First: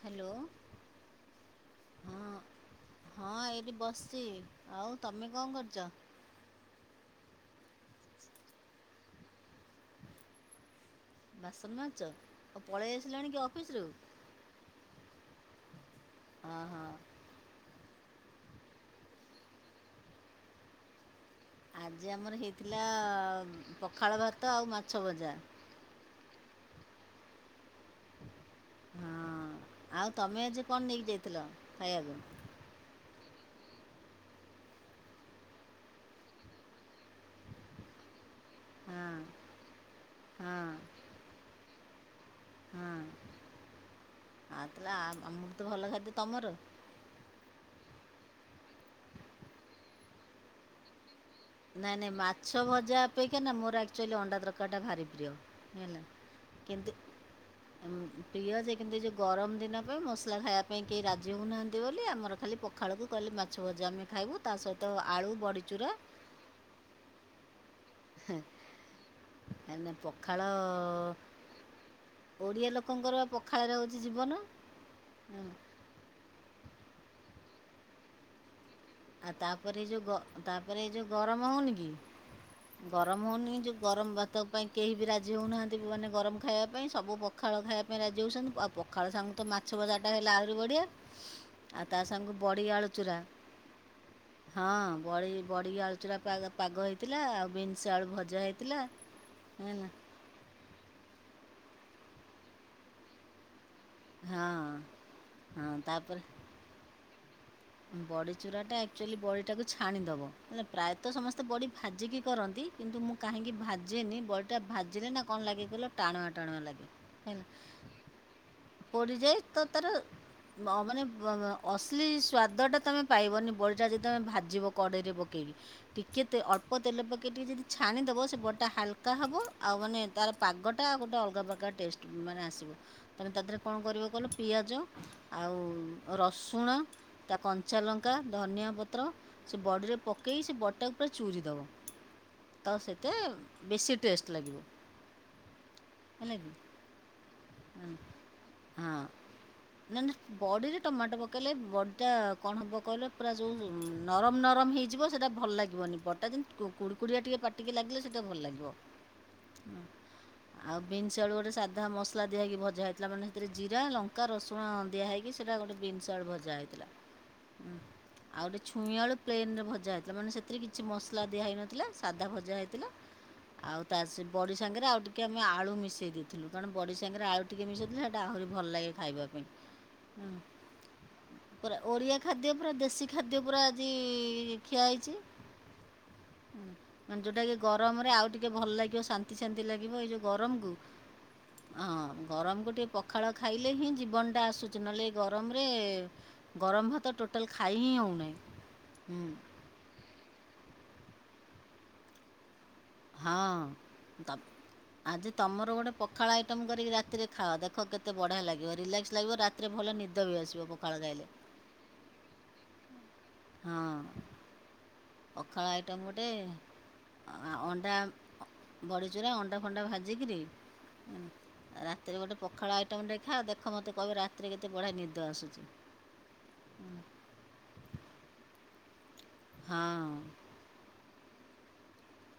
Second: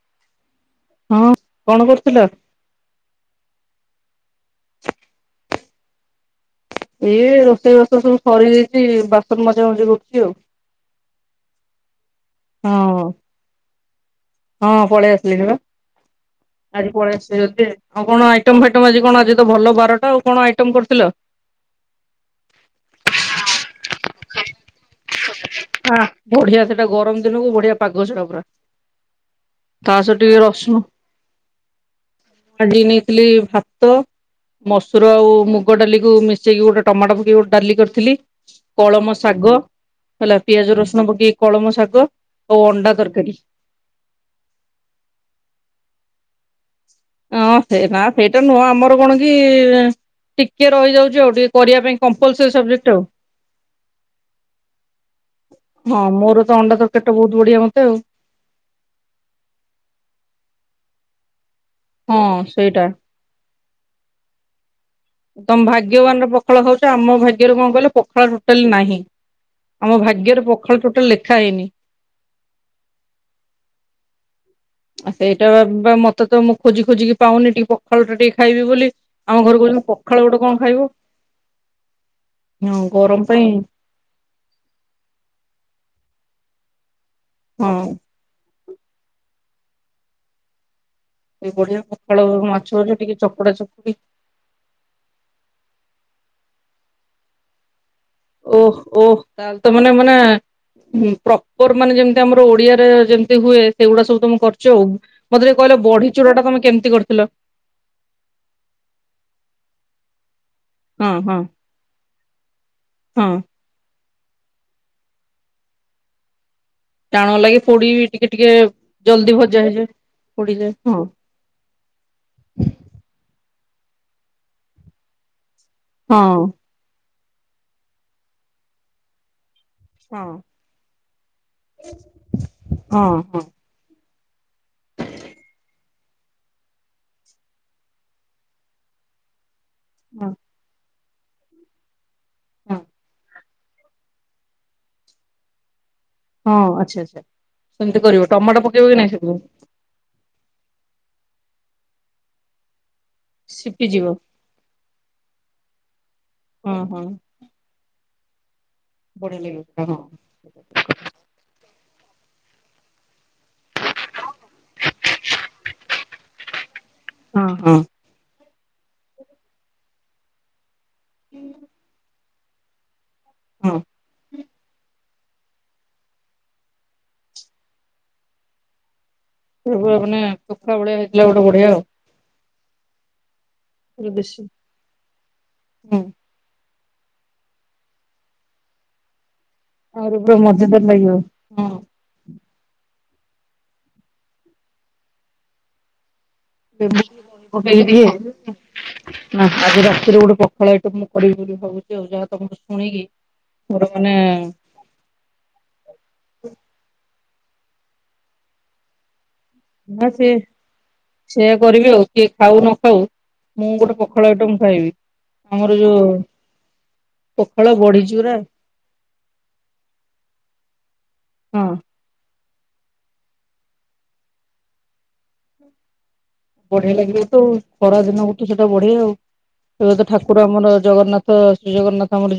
Hello ହଁ କଣ କରୁଥିଲ? ହଁ ହଁ ଏଇଠି ବସିଛି। ଆଉ ତମେ କଣ କରଛ? ଛା। ଏଇ ରୋଷେଇ ବଷ ସବୁ ସରିଯାଇଛି ବାସନ ମଜା ମଜା କରୁଛି ଆଉ। ବାସନ ମଜୁଚ ଆଉ ପଳେଇ ଆସିଲାଣି କି ଅଫିସ ରୁ ହଁ ପଳେଇ ଆସିଲିନିବା। ହଁ ହଁ। ଆଜିି ପଳିଆଦିଚି ଜଲ୍ଦୀ ଆଉ କଣ ଆଇଟମ ଫାଇଟମ ଆଜି କଣ ଆଜି ତ ଭଲ ବାରଟା ଆଉ କଣ ଆଇଟମ କରିଥିଲ? ଆଜି ଆମର ହେଇଥିଲା ପଖାଳ ଭାତ ଆଉ ମାଛ ଭଜା। ବଢିଆ ସେଟ ଗରମ ଦିନକୁ ବଢିଆ ପାଗଛଡା ପୁରା ହଁ ତା ଆଉ ସହ ଟିକେ ତମେ ଆଜି ରସୁଣ କଣ ନେଇକି ଯାଇଥିଲ ଖାଇବାକୁ ହାତ ମସୁର ଆଉ ମୁଗ ଡାଲିକୁ ମିଶେଇକି ଗୋଟେ ଟମାଟୋ ପକେଇ ଗେ ଡାଲି କରିଥିଲି। କଳମ ହଁ ଶାଗ ହେଲା ହଁ ପିଆଜ ରସୁଣ ପକେଇ କଳମ ଶାଗ ଆଉ ହଁ ଅଣ୍ଡା ତରକାରୀ। ଆଉ ତାହଲେ ଆମ ତ ଭଲ ଖାଦ୍ୟ ତମର ହଁ ସେ ନା ସେଇଟା ନୁହଁ ଆମର କଣ କି ଟିକେ ରହିଯାଉଛି ଆ ନାଇଁ ନାଇଁ ମାଛ ଭଜା ଅପେକ୍ଷା ନା ମୋରଚୁଲି ଅଣ୍ଡା ତରକାର ଟା ଭାରି ପ୍ରିୟ ହେଲା ହଁ ମୋର ତ ଅଣ୍ଡା କିନ୍ତୁ ତରକାରୀ ଟା ବହୁତ ବଢିଆ ମତେ ଆଉ ପ୍ରିୟ ଯେ କି ଯୋଉ ଗରମ ଦିନ ପାଇଁ ମସଲା ଖାଇବା ପାଇଁ କେହି ରାଜ୍ୟ ହେନାନ୍ତି। ବୋଲି ହଁ ଆମର ଖାଲି ସେଇଟା। ପଖାଳକୁ କହିଲେ ମାଛ ଭଜା ଆମେ ଖାଇବୁ ତା ସହିତ ତ ଆଳୁ ବଡ଼ିଚୁରା ଫଳ ହଉଛି ଆମ ଭାଗ୍ୟରେ କଣ କଲେ। ହେ ଭାଗ୍ୟରେ ପଖାଳ ଟୋଟାଲ ଲେଖା ହେଇନି। ଓଡିଆ ଲୋକଙ୍କର ପଖାଳରେ ହଉଛି ଜୀବନ ଆ ହୁଁ, ସେଇଟା ବା ମତେ ତ ମୁ ଖୋଜି ଖୋଜିିକି ପାଉନି ଟିକେ ପଖାଳ ଟିକେ ଖାଇବି ବୋଲି ଆଉ ଆମ ଘରେ କହୁଛନ୍ତି ତାପରେ ଏ ପଖାଳ ଯୋଉ ଗୋଟେ କଣ ଖାଇବ ତାପରେ ଏଇ ଯୋଉ ଗରମ ହଉନି କି ହଁ ଗରମ ପାଇଁ ହଉନି ଯୋଉ ଗରମ ଭାତ ପାଇଁ କେହି ବି ରାଜି ହଉନାହାନ୍ତି ମାନେ ଗରମ ଖାଇବା ପାଇଁ ସବୁ ପଖାଳ ହଁ। ଖାଇବା ପାଇଁ ରାଜି ହେଉଛନ୍ତି। ପଖାଳ ସାଙ୍ଗୁ ତ ମାଛ ବଜାଟା ହେଲେ ଆହୁରି ବଢ଼ିଆ। ଏ ବଢିଆ ଆଉ ତା ପଖାଳ ସାଙ୍ଗକୁ ବଡ଼ି ମାଛ ଆଳୁ ଟିକେ ଚୁରା ଚକୁଡା ଚକୁ ହଁ ବ ବଢି ଆ ଖୁଚୁରା ପାଗ ହେଇଥିଲା ଆଉ ବିନ୍ ଓହ ଓହ ତାହଲେ ତ ମାନେ ମାନେ ର ମାନେ ଯେମିତି ଆମର ଓଡିଆରେ ଯେମିତି ହୁଏ। ସେଇଗୁଡା ସବୁ ତମେ ହଁ କରୁଛ ଆଉ ମତେ ଟିକେ ହଁ କହିଲ ବଢି ତାପରେ ଚୂଡା ଟା ତମେ କେମିତି କରିଥିଲ। ବଡ଼ି ଚୁରାଟା ଆକ୍ଚୁଆଲି ବଡ଼ିଟାକୁ ଛାଣିଦେବ। ହଁ ପ୍ରାୟତଃ ହଁ ସମସ୍ତେ ବଡି ଭାଜିକି କରନ୍ତି କିନ୍ତୁ ମୁଁ ହଁ କାହିଁକି ଭାଜେନି ବଡ଼ିଟାିଲେ ନା କଣ ଲାଗିଗିଲ ଟାଣୁଆ ଟାଣୁ ଲାଗେ ଟାଣ ଲାଗି ପୋଡି ଟିକେ ଟିକେ ଜଲଦି ପଯୟ ଭଜା ତ ତାର ହେଇଯାଏ। ପୋଡିଯାଏ ହଁ ମାନେ ଅଶ୍ଲି ସ୍ୱାଦଟା ତୁମେ ପାଇବନି ବଡ଼ିଟା ଯଦି ତୁମେ ଭାିବ କଡ଼େଇରେ ପକାଇବି। ହଁ ଟିକେ ଅଳ୍ପତେଲ ପକେଇ େ ଟିକେ ଯଦି ଛାଣିଦବ ସେ ବଡ଼ଟା ହାଲକା ହେବ। ଆଉ ମାନେ ହଁ ତର ପାଗଟା ଗୋଟେ ଅଲଗା ପ୍ରକାର ଟେଷ୍ଟ ମାନେ ଆସିବ ହଁ ତେ ତା ହଁ ଦେହରେ କଣ କରିବ କହିଲ। ପିଆଜ ଆଉ ରସୁଣ ତା କଞ୍ଚାଲଙ୍କା ଧନିଆ ପତ୍ର ସେ ବର୍ଡ଼ରେ ହଁ ପକେଇ ସେ ବର୍ଟାକୁ ପ ଚୁରି ଦବ ତ ହଁ ସେହିତ ବେଶୀ ଟେଷ୍ଟ ଲାଗିବ। ହେଲା କି ହଁ ଆଚଛା ଆଚଛା ସେମିତି କରିବ ଟମାଟୋ ପକେଇବ କି ହଁ ନାଇଁ ସେ କଲେ ବ ଏଟା କଣ ହବ କହିଲ? ପୁରା ଯେଉଁ ସିପିଯିବ ନରମ ନରମ ହେଇଯିବ ସେଇଟା ଭଲ ଲାଗିବନି ବଟା ଯେତି ହଁ ହଁ କୁକୁଡ଼ିଆ ଟିକେ ପାଟିକି ଲାଗିଲେ ସୋ କେତେ ଭଲ ଲାଗିବ। ବଢିଆ ଲାଗିବ ସେଟା। ହଁ ଆଉ ବିନ୍ସ ଆଳୁ ଗୋଟେ ସାଧା ମସ୍ ମସଲା ଦିଆ ହୋଇକି ଭଜା ହେଇଥିଲା ମାନେ ସେଥିରେ ଜିରା ଲଙ୍କା ରସୁଣ ଦିଆହ ହୋଇକି ସେଇଟା ଗୋଟେ ବିନ୍ ଆଡ଼୍ ଭଜା ହେଇଥିଲା। ହଁ ହୁଁ। ହଁ। ଆଉ ଗୋଟେଛୁଇଁଆଲୁ ପ୍ନନ ରେ ଭଜା ହୋଇଥିଲା ମାନ ସେଥି କି କିଛି ମସଲା ଦିଆହଇନଥିଲା ସାଧା ଭଜା ଯା ହେଇଥିଲା। ହଁ ହଁ। ଆଉ ତା ସେ ବଡି ସାଙ୍ଗରେ ଆଉ ଟିକେ କି ଆମେ ଆଳୁ ମିଶାଇ ଦେଇଥିଲୁ କାରଣ ବଡ଼ି ସାଙ୍ଗରେ ଆଳୁ ଟିକେ ମିଶାଇଥିଲେ ସେଇଟା ଆହୁରି ଭଲ ଲାଗେ ଖାଇବାକୁ। ଏ ଆମ ମାନେ ବଢିଆ ଆଉ ଓରିଆ ଖାଦ୍ୟ ପୁରା ଦେସି ଖାଦ୍ୟ ଖଦ୍ୟ ପୁରା ଆଜି ଖିଆ ହେଇଛି। ହୁଁ। ଯୋଉଟା କି ଗରମରେ ଆଉ ଟିକେ ଭଲ ଲାଗିବ ଶାନ୍ତି। ଅତି ଶାନ୍ତି ଲାଗିବ ଏଇ ଆହୁରି ଯୋଉ ପୁରା ଗରମକୁ ମଜାଦାର ଲାଗିବ ହଁ ଗରମକୁ ଟିକେ ପଖାଳ ଖାଇଲେ ହିଁ ଜୀବନଟା ଆସୁଛି ନହେଲେ ଗରମରେ ଗରମ ଆଜି ଭାତ ରାତିରେ ଟୋଟାଲ୍ ଖାଇ ହିଁ ଗୋଟେ ହେଉନାହିଁ ପଖାଳ ଏଟ ହୁଁ ମୁ କରିବି କରିବି ଭାବୁଛି ଆଉ ଯାହା ତମସ୍ ହଁ ତମ ଆଜି ତମର ଗୋଟେ ପଖାଳ ଆଇଟମ କରିକି ରାତିରେ ଖାଅ ଦେଖ କେତେ ବଢିଆ ଲାଗିବ ରିଲାକ୍ସ ଲାଗିବ ରା ନା ସେ ସେଆ କରିବି ଆଉ କିଏ ଖାଉନ ହଉ ମୁଁ ଗୋଟେ ହଁ ପଖାଳ ଆଇଟମ ଖାଇବି ପଖାଳ ଆମର ଯୋଉ ଆଇଟମ୍ ଗୋଟେ ପଖାଳ ଅଣ୍ଡା ବଢି ଚୁରା ବଡ଼ିଚୁରା ଅଣ୍ଡା ଫଣ୍ଡା ଭାଜିକିରି ହଁ ରାତିରେ ଗୋଟେ ପଖାଳ ଆଇଟମଟେ ଖାଅ ଦେଖ ମୋତେ କହିବ ରାତିରେ କେତେ ବଢିଆ ନିଦ ଆସୁଛି। ବଢିଆ ଲାଗିବ ତ ଆଉ ଖରା ଦିନ ଗୋଟେ ସେ ତ ବଢଆ ଆଉ। ଏବେ ତ ହଁ ଠାକୁର ଆମର ଜଗନ୍ନାଥ ତ ଶ୍ରୀ ଜଗନ୍ନାଥଙ୍କ ଆମରି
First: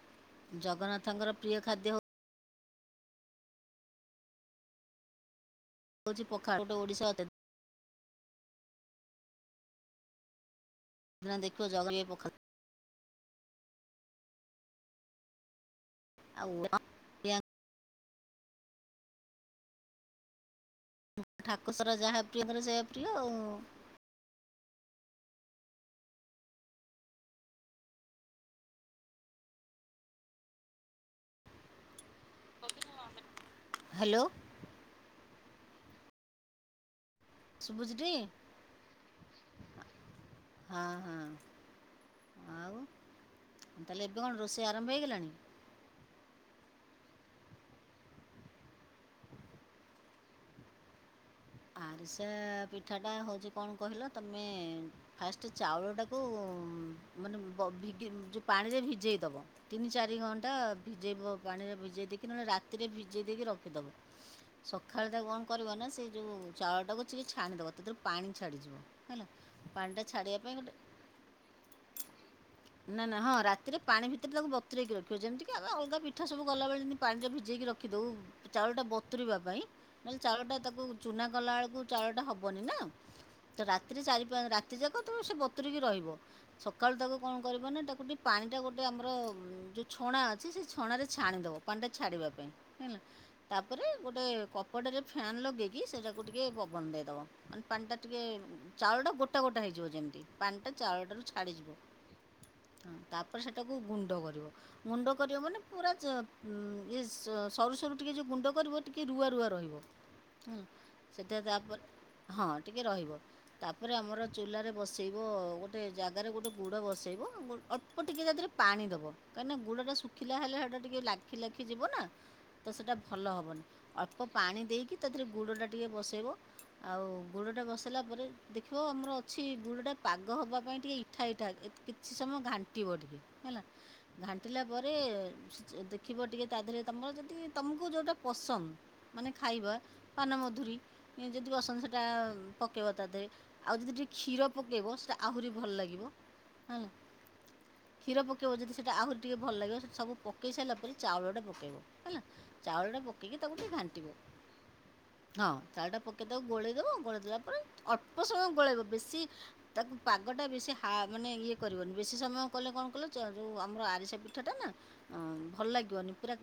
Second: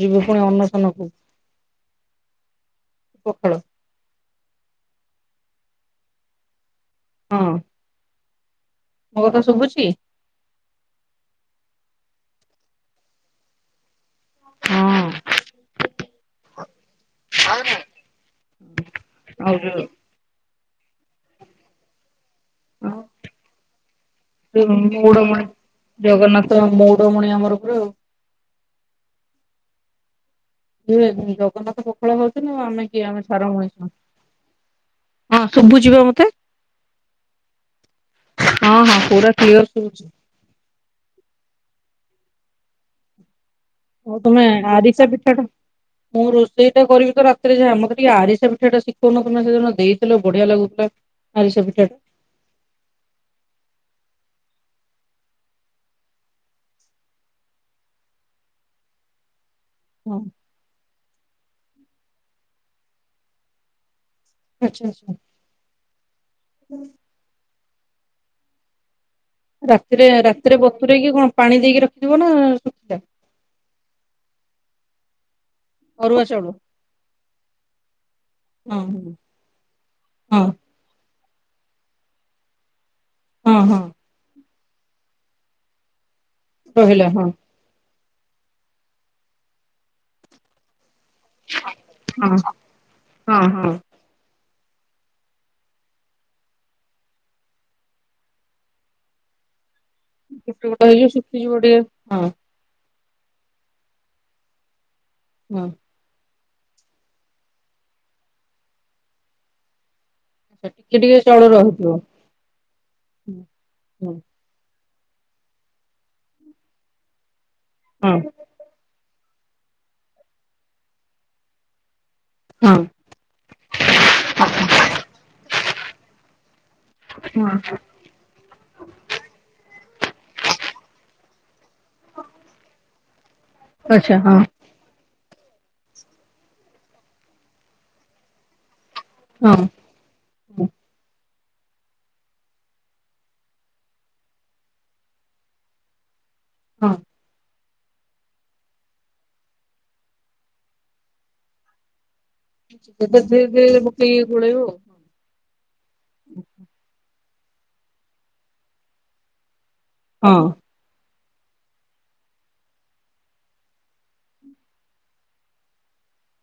ଜଗନ୍ନାଥଙ୍କର ପ୍ରିୟ ଖାଦ୍ୟ ହଉ ପଖାଳ ହଉଛି ପଖାଳ ହେଲେ ଓଡ଼ିଶା ଅଧେ ହଁ ମୋ କଥା ଶୁଭୁଛି? ସେଦିନ ଦେଖିବ ଜଗ [unintelligible] ହଁ। ଆଉ [unintelligible] ଆଉ ଯୋଉ ଠାକୁ ସର ଯାହା ବ ରଙ୍କର ସେୟା ପ୍ରିୟ ଆଉ। ମଉଡମଣି ଜଗନ୍ନାଥ ମଉଡମଣି ଆମର ପୁରା ଆଉ। ସିଏ ଜଗନ୍ନାଥ ପଖାଳ ଖାଉଛନ୍ତି ଆଉ ଆମେ କିଏ ଆମେ ସ ଛାର ମଣିଷ। ହ୍ୟାଲୋ ହଁ ଶୁଭୁଚି ବା ମତେ। ଶୁଭୁଚି ଟି ହଁ ହଁ ପୁରା କ୍ଲିୟର ଶୁଭୁଛି ହଁ ହଁ। ତା'ଲେ ଆଉ ଏବେ କଣ ତମେ ରୋଷେଇ ଆରମ୍ଭ ଆରିସା ହେଇଗଲାଣି? ପିଠାଟା ମୁଁ ରୋଷେଇ ଟା କରିବି ତ ରାତିରେ ଯାହା ମତେ ଟିକେ ଆରିସା ପିଠା ଟା ଶିଖଉନ ତମେ ସେଦିନ ଦେଇଥିଲ ବଢିଆ ଲାଗୁଥିଲା। ଆରିସା ପିଠାଟା ଆରିସା ପିଠା ଟା ହଉଛି କଣ କହିଲ ତମ ଆମେ ଫାଷ୍ଟ ଚାଉଳଟାକୁ ମାନେ ବ ଭିଗି ଯୋଉ ପାଣିରେ ଭିଜେଇଦବ ତିନି ଚାରି ହଁ ଘଣ୍ଟା ଭିଜେଇବ ପାଣିରେ ଭି ଜେଇ ଦେଇକି ନହେଲେ ରାତିରେ ଭିଜେଇ ଦେଇକି ରଖିଦବ ଆଚ୍ଛା ସଖାଳେ ଆଚ୍ଛା। ତାକୁ କଣ କରିବ ନା ସେ ଚାଉଳ ଟାକୁ ଥ ଛ। ତାହେଲେ ରତେରୁ ପାଣି ଛାଡ଼ିଯିବ। ହେଲା ପାଣିଟା ରାତିରେ ଛାଡ଼ିବା ପାଇଁ ରାତିରେ ଗୋଟେ ବତରେକି କଣ ପାଣି ଦେଇକି ରଖିଥିବ ନା ଶଖିଲା। କ ରଖିବାଛନ୍ତି। କି ଆମେ ଅଲଗା ପିଠା ସବୁ ଗଲାବେଳେମତି ପାଣିଟା ଭିଜେଇକି ରଖିଦେଉ ହଁ ଚାଉଳଟା ବତୁରିବା ପାଇଁ ନହେଲେ ହଁ ଚାଉଳଟା ତାକୁ। ଚୁନା ଗଲାବେଳକୁ ଚାଉଳଟା ହେବନି ନା। ତ ହଁ ହଁ ରାତି ଚାଲି ରା ଏତେ ଯାକ ତେବେଳେ ସେ ବତୁରିକି ରହିବ। ସକାଳୁ ରହିଲା ତାକୁ ହଁ କଣ କରିବ ନା ତାକୁ ଟିକେ ପାଣି ଟା ଗୋଟେ ଆମର ଯୋଉ ଛଣା ଅଛି ସେ ଛଣ ଛାଣିଦବ ପାଣି ଟା ଛାଡିବା ହଁ ପାଇଁ ହେଲା ହଁ ହଁ। ତାପରେ ଗୋଟେ କୋଟେରେ ଫନ୍ ଲଗେ ସେଟାକୁ ଟିକେ ପବନ ଦେଇଦବା ମାନେ ପାଣି ଟା ଟିକେ ଚାଉଳଟା ଗୋଟା ଗୋଟା ହେଇଯିବ। ଯିବ ଯେମିତି ଗୋଟେ ପାଞ୍ଚଟା ଗୋଟେ ହେଇଯିବ ଚାଉଳଟାରୁ ଶୁଖିଯିବ ଛାଡିଯିବ। ଟିକେ ହଁ ହଁ ତାପରେ ସେଟାକୁ ଗୁଣ୍ଡ କରିବ। ମୁଣ୍ଡ କରିବ ମାନେ ହଁ। ପୁରା ଁ ଇଏ ସରୁ ସରୁ ଟିକେ ଯେଉଁ ଗୁଣ୍ଡ କରିବ ଟିକିେ ରୁଆ ରୁଆ ରହିବ। ହୁଁ ଟିକେ ଟିକେ ସେଟା ଚାଉଳ ତାପରେ ରହୁଥିବ ହଁ ଟିକେ ରହିବ ତାପରେ ହଁ ଆମର ଚୁଲାରେ ବସେଇବ ଗୋଟେ ଜାଗାରେ ଗୋଟେ ଗୁଡ଼ ବସେଇବ ଆ। ଅଳ୍ପ ହଁ ଟିକିଏ ତା ଦେହରେ ପାଣି ଦେବ। କାହିଁକ ନା ଗଡାୁିଲା ହେଲେ ସେଟା ଟିକେ ଲାଖ ଲାଖି ଯିବ ନା। ତ ହଁ। ସେଟା ଭଲ ହବନି ଅଳ୍ପ ପାଣି ଦେଇକି ଗୁଡ଼ଟା ଟିକିେ ବସେଇବ ଆଉ ଗୁଡ଼ଟା ହଁ ବସାଇଲା ପରେ ଦେଖିବ ଆମର ଅଛି ଗୁଡ଼ଟା। ପାଗ ହବା ପାଇଁ ଟିକେ ଇଠା ଇଠା କିଛି ସମୟ ଘାଣ୍ଟିବ ଟିକେ ହେଲା ଆଚ୍ଛା ହଁ ଘାଣ୍ଟିଲା ପରେ ଦେଖିବ ଟିକେ ତା ଦେହରେ ତମର ଯଦି ତମକୁ ଯୋଉଟା ପସନ୍ଦ ମାନେ ହଁ ଖାଇବା। ହଁ ବନମଧୁରୀ ଯଦି ବସନ୍ତ ସେଇଟା ପକାଇବ ତା ଦେହରେ ଆଉ ଯଦି ଟିକିେ କ୍ଷୀର ପକାଇବ ସେଇଟା ଆହୁରି ଭଲ ଲାଗିବ। ହ ହଁ। କ୍ଷୀର ପକେଇବ ଯଦି ସେଇଟା ଆହୁରି ଟିକେ ଭଲ ଲାଗିବ ସବୁ ପକେଇ ସାରିଲା ପରେ ଚାଉଳଟା ପକେଇବ ହେଲା। ଚାଉଳଟା ପକେଇକି ତାକୁ ଧେରେ ଟିକେ ମ ଘାଣ୍ଟିବ କ ଗୋଣେଇ ହଁ ଚାାର ଟା ପକେଇ ଦବଉ ଗୋଳେଇ ଦବ। ଗୋଳଲା ପ ଅଳ୍ପ ସମୟ ଗୋଳେଇବ ବେଶୀ ତାକୁ ପାଗ ହଁ ଟା ବେଶୀ ହା ମାନେ ଇଏ କରିବନି ବେଶୀ ସମୟ କଲେ କଣ କଲେ ଯେଉଁ ଆମର ଆରିସା ପିଠାଟା ନା ଭଲ ଲାଗିବନି ପୁରା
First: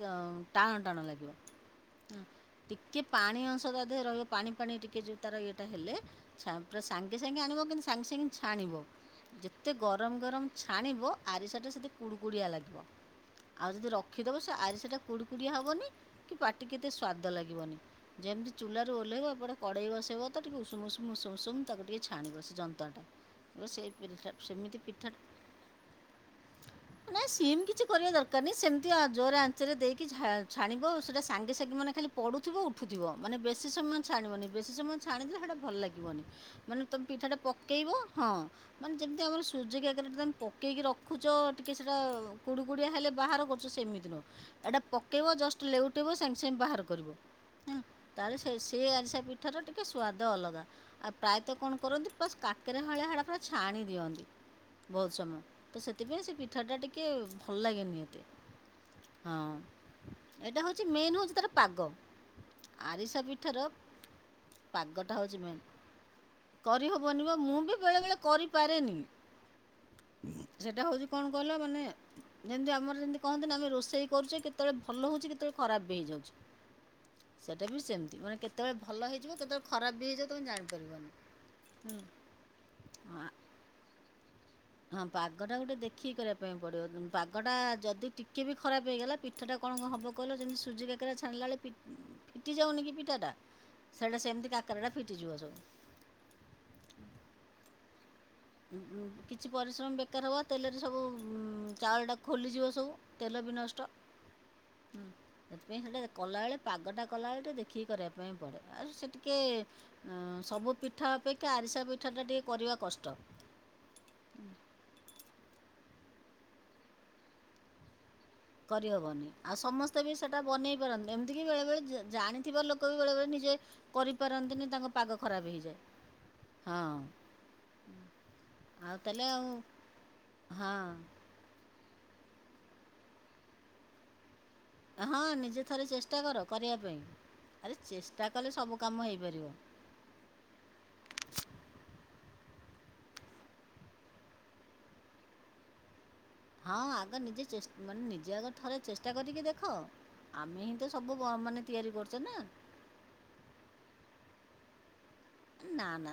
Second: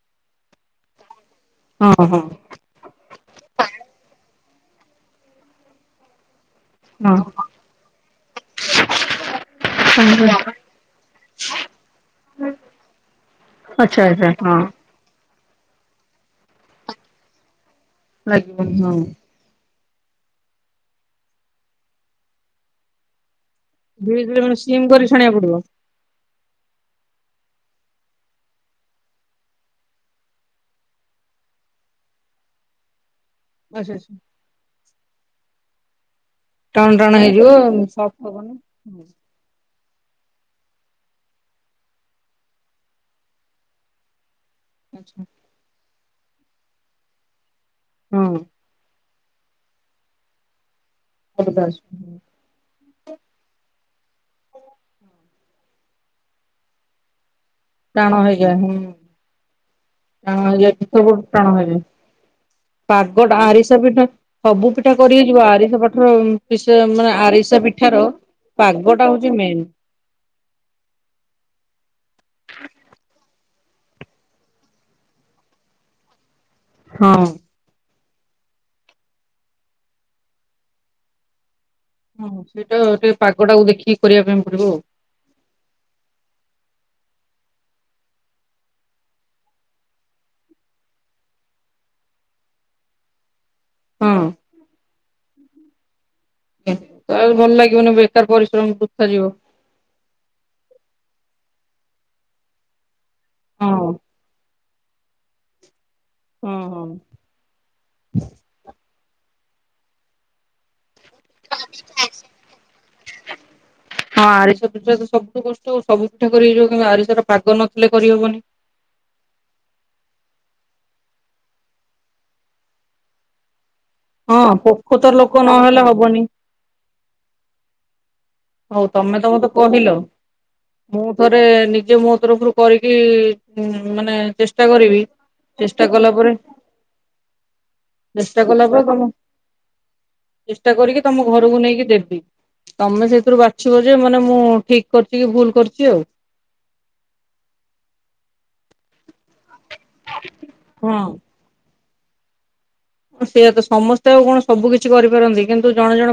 ଟାଣ ଟାଣ ଲାଗିବ। ହଁ ଟିକେ ରହିବ ପାଣି ପାଣି ଟିକେ ଯୋଉ ତାର ଏଇଟା ହେଲେ। ଛା ପୁରା ସାଙ୍ଗେ ହଁ ସାଙ୍ଗେ ଆଣିବ କିନ୍ତୁ ସାଙ୍ଗେ ସାଙ୍ଗେ ଛାଣିବ ଯେତେ ଗରମ ଗରମ ଛାଣିବ ଆରିସାଟା ସେତେ କୁଡ଼କୁଡ଼ିଆ ଲାଗିବ ଆଉ ଯଦି ଆଚ୍ଛା ରଖିଦେବ ଆଚ୍ଛା ସେ ହଁ। ଆରିସାଟା କୁଡ଼ କୁକୁଡିଆ ହବନି କି ପାଟି କେତେ ସ୍ଵାଦ ଲାଗିବନି। ଯେମିତି ଲାଗିବନି ଚୁଲା ରୁ ହଁ। ଓହ୍ଲେଇବ ଏପଟେ କଡ଼େଇ ବସେଇବ ତ ଟିକେ ଉଷୁମ ଉଷୁମ ଉଷୁମ ଉଷୁମ ତାକୁ ଟିକେ ଛାଣିବ ସେ ଯନ୍ତ୍ରଟା। ଦୁଇ ସିମ୍ କରି ଛଣିବାକୁ ପଡ଼ିବ। ନାଇଁ ସିମ୍ କିଛି କରିବା ଦରକାର ନାହିଁ ସେମିତି ଜୋର ଆଞ୍ଚରେ ଦେଇକି ଛାଣିବ ସେଇଟା ସାଙ୍ଗେ ସାଙ୍ଗେ ମାନେ ଖାଲି ପଡୁଥିବ ଉ ଉଠୁଥିବ। ମାନେ ବେଶୀ ଆଚ୍ଛା ସମୟ ଆଚ୍ଛା ଛାଣିବନି ବେଶୀ ସମୟ ଛାଣଦେ ହେଟା ଭଲ ଲାଗିବନି। ମାନେ ଟାଣ ତମେ ଟାଣ ପିଠା ଟା ହେଇଯିବ ପକେଇବ ସଫ୍ଟ ହଁ ହବନି। ମାନେ ହୁଁ, ଯେମିତି ଆମର ସୁଜିକା ତମେ ପକେଇକି ରଖୁଛ ଟିକେ ସେଟା କୁଡିୁ କୁଡିଆ ହେଲେ ବାହାର କରୁଛ ସେମିତି ନୁହଁ। ଏଟା ଆଚ୍ଛା। ପକେଇବ ଜଷ୍ଟ ଲେଉ ଫୁଟବ ସାଙ୍ଗେ ସାଙ୍ଗେ ବାହାର କରିବ। ହଁ ହଁ ତାରସେ ସେ ଆରେସା ପି ତାର ଟିକେ ସ୍ଵାଦ ଅଲଗା। ଆଉ ପ୍ରାୟତଃ ଅଲଗା କଣ ଆସିବ। କରନ୍ତି ହୁଁ, ପସ୍ କାକେରେ ହଳିଆ ହଳି ପୁରା ଛାଣି ଦିଅନ୍ତି ବହୁତ ସମୟ। ତ ସେଥିପାଇଁ ସେ ପିଠା ଟା ଟିକେ ଭଲ ଲାଗେନି ଟାଣ ଏତେ ହେଇଯାଏ ହୁଁ ହଁ ଟାଣ ଏଇଟା ହେଇଯାଏ ହଉଛି ପିଠା ମେନ୍ ବହୁତ ହଉଛି ଟାଣ ତାର ହେଇଯାଏ। ପାଗ। ଆରିସା ପାଗଟା ପିଠାର ଆରିସା ପିଠା ସବୁ ପିଠା ପାଗଟା କରି ହେଇ ହେଉଛି ଯିବ ମେନ୍ ଆରିସା ପାଠର ମାନେ କରିହେବନି ବା ମୁଁ ଆରିସା ବି ପିଠାର ବେଳେବେଳେ କରିପାରେନି ପାଗଟା ହଉଛି ମେନ୍। ସେଇଟା ହେଉଛି କ'ଣ କହିଲ ମାନେ ଯେମିତି ଆମର ଯେମିତି କହନ୍ତିନ ଆମେ ରୋଷେଇ କରୁଛେ କେତେବେଳେ ଭଲ ହଉଛିେ କେତେବେଳେ ଖରାପ ବି ହେଇଯାଉଚି। ହଁ। ସେଟା ବି ସେମି ମାନେ କେତେବେଳେ ଭଲ ହେଇଯିବ କେତେବେଳେ ଖରାପ ବି ହେଇଯିବ ତମେ ଜାଣିପାରିବନି। ହଁ ସେଇଟାେ ହୁଁ, ପାଗ ଟାକୁ ଦେଖିକି କରିବା ପାଇଁ ପଡିବ ହଁ ପାଗ ଟା ଗୋଟେ ଦେଖିକି କରିବା ପାଇଁ ପଡ଼ିବ ଯେ ବାଗଟା ଯଦି ଟିକେ ବି ଖରାପ ହେଇଗଲା ପିଠାଟା କଣ ହବ କହିଲ ଯେମିତି ସୁଯି କାକାରା ଛାଣିଲା ବେଳେ ପିଟି ଫିଟି ଯାଉନି କି ପିଠାଟା। ହଁ ସେଇଟା ସେମିତି କାକରାଟା ଫିଟିଯିବ ସବୁ ଆଉ ଭଲ ଲାଗିବନି ଏବେ। କିଛି ପରିଶ୍ରମ ବେକାର ହବ ତେଲରେ ସବୁ। ଚାଉଳଟା ଖୋଲିଯିବ ସବୁ। ତେଲ ବି ହଁ ନଷ୍ଟ। ହଁ ହୁଁ ଏଥିପାଇଁ ହେଟା କଲାବେଳେ ହଁ। ପାଗଟା କଲାବେଳେ ଟିକେ ଦେଖିକି କରିବା ପାଇଁ ପଡ଼େ ଆଉ ସେଠି ଟିକେ ସବୁ ପିଠ ପିଠା ଅପେକ୍ଷା ଆରିସା ପିଠାଟା ଟିକିେ କରିବା କଷ୍ଟ। ହଁ ଆରିସା ପିଠା ତ ସବୁଠୁ କଷ୍ଟ। ସବୁ ପିଠା କରି ହେଇଯିବ କିୁନ୍ତି ଆରିସାର ପାଗ ନଥିଲେ କରିହବନି। କରିହବନି ଆଉ ସମସ୍ତେ ବି ସେଟା ବନେଇ ପାରନ୍ତି ଏମିତିକି ବେଳେ ବଳେ ଜାଣିଥିବା ଲୋକ ବି ବେଳେ ବଳେ ନିଜେ। ହଁ କରିପାରନ୍ତିନି ତାଙ୍କ ପୋଖତ ପାଗ ଲୋକ ଖରାପ ହେଇଯାଏ ନହେଲେ ହବନି ହଁ। ହଉ ଆଉ ତମେ ତାହେଲେ ଆଉ ତମତେ କହିଲ ମୁଁ ହଁ ଥରେ ନି ନିଯେ ଯେ ମୋ ତରଫରୁ କରିବି ମାନେ ଚେସ - ଚେଷ୍ଟା କରିବି ହଁ ନିଜେ ଥରେ ଚେଷ୍ଟା କଲା ପରେ କର କରିବା ପାଇଁ ଆରେ ଚେଷ୍ଟା କଲେ କଲା ସବୁ ପରେ କାମ ତମ ହେଇପାରିବ ଚେଷ୍ଟା କରିକି ତମ ଘରକୁ ନେଇକି ଦେବି। ତମେ ସେ। ରୁ ବାଛିବ ଯେ ମାନେ ମୁଁ ଠିକ କରିଛି କି ଭୁଲ କରିଛି ଆଉ। ହଁ ଆଗ ନିଜେ ଚେସ ମାନେ ନିଜେ ଆଗ ଥରେ ଚେଷ୍ଟା କରିକି ଦେଖ। ଦେଖ ଆମେ ହିଁ ତ ସବୁ ବ ମାନେ। ତିଆରି କରଚେ ନା। ହ ସେଇଆ ତ ସମସ୍ତେ ଆଉ କଣ ସବୁ କିଛି କରି ନା ନା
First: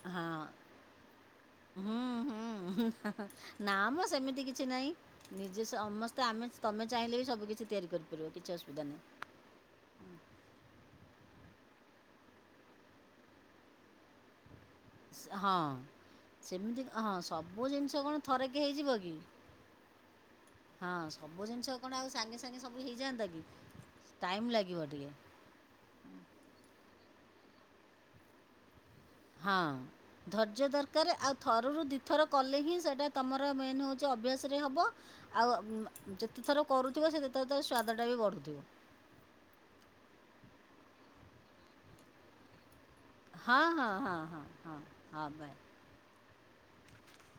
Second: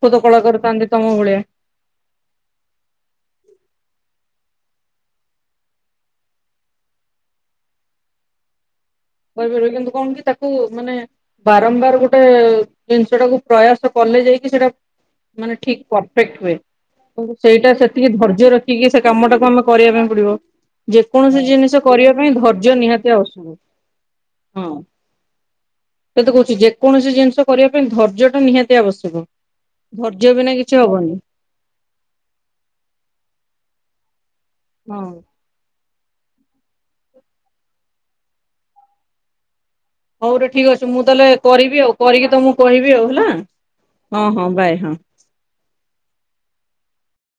ପ୍ରକୃତ ହଁ କଳାକାର ଥାନ୍ତି ତମ ଭଳିଆ ହୁଁ ହୁଁ ନା ମ ସେମିତି କିଛି। କିଛି ନାହିଁ ନିଜେ ସମସ୍ତେ ଆମେ ତମେ ଚାହିଁଲେ ବି ସବୁ କିିଛି ତିଆରି କରିପାରିବ କିଛି ଅସୁବିଧା ନାହିଁ। କହିପାରିବ କିନ୍ତୁ କଣ କି ତାକୁ ମାନେ ବାରମ୍ବାର ଗୋଟେ ଜିନିଷ ଟାକୁ ପ୍ରୟାସ କଲେ ଯାଇକି ସେଇଟା। ମାନେ ହଁ ଠିକ ପରଫେକ୍ଟ ହୁଏ ସେମିତି ହଁ କିନ୍ତୁ ସବୁ ସେଇଟା ଜିନିଷ ସେତିକି କଣ ଧୈର୍ଯ୍ୟ ଥରକେ ରଖିକି ହେଇଯିବ ସେ କି? କାମଟାକୁ ଆମେ କରିବା ପାଇଁ ପଡିବ ହଁ ଯେକୌଣସି ସବୁ ଜିନିଷ କଣ ଆଉ କରିବା ପାଇଁ ସାଙ୍ଗେ ସାଙ୍ଗେ ଧୈର୍ଯ୍ୟ ସବୁ ନିହାତି ହେଇଯାଆନ୍ତା କି? ଆବସ୍ୟକ। ଟାଇମ୍ ହଁ ଲାଗିବ ଟିକେ ସେୟା ତ କହୁଛି ଯେ। ଯେ କୌଣସି ଜିନିଷ କରିବା ପାଇଁ ଧର୍ଯ୍ୟଟା ନିହାତି। ଆବଶ୍ୟକ ହଁ ବିନା ଧୈର୍ଯ୍ୟ କିଛି ହବନି ଦରକାର ଆଉ ଥର ରୁ ଦିଥର କଲେ ହିଁ ସେଟା ତମର ମେନ ହଉଛି ଅଭ୍ୟାସ। ହବ ହଁ। ଆଉ ମ ଯେତେ ଥର କରୁଥିବ ସେତେଥର ତାର ସ୍ଵାଦ ଟା ବି ବଢୁଥିବ। ତେବେ ଠିକ୍ ଅଛି ମୁଁ ତାହେଲେ କରିବି ଆଉ କରିକି ତ ମ କୁ କହିବି। ଆଉ ହେଲା ହଁ ହଁ ହଁ ହଁ ହଁ ହଁ ହଉ ବାୟ।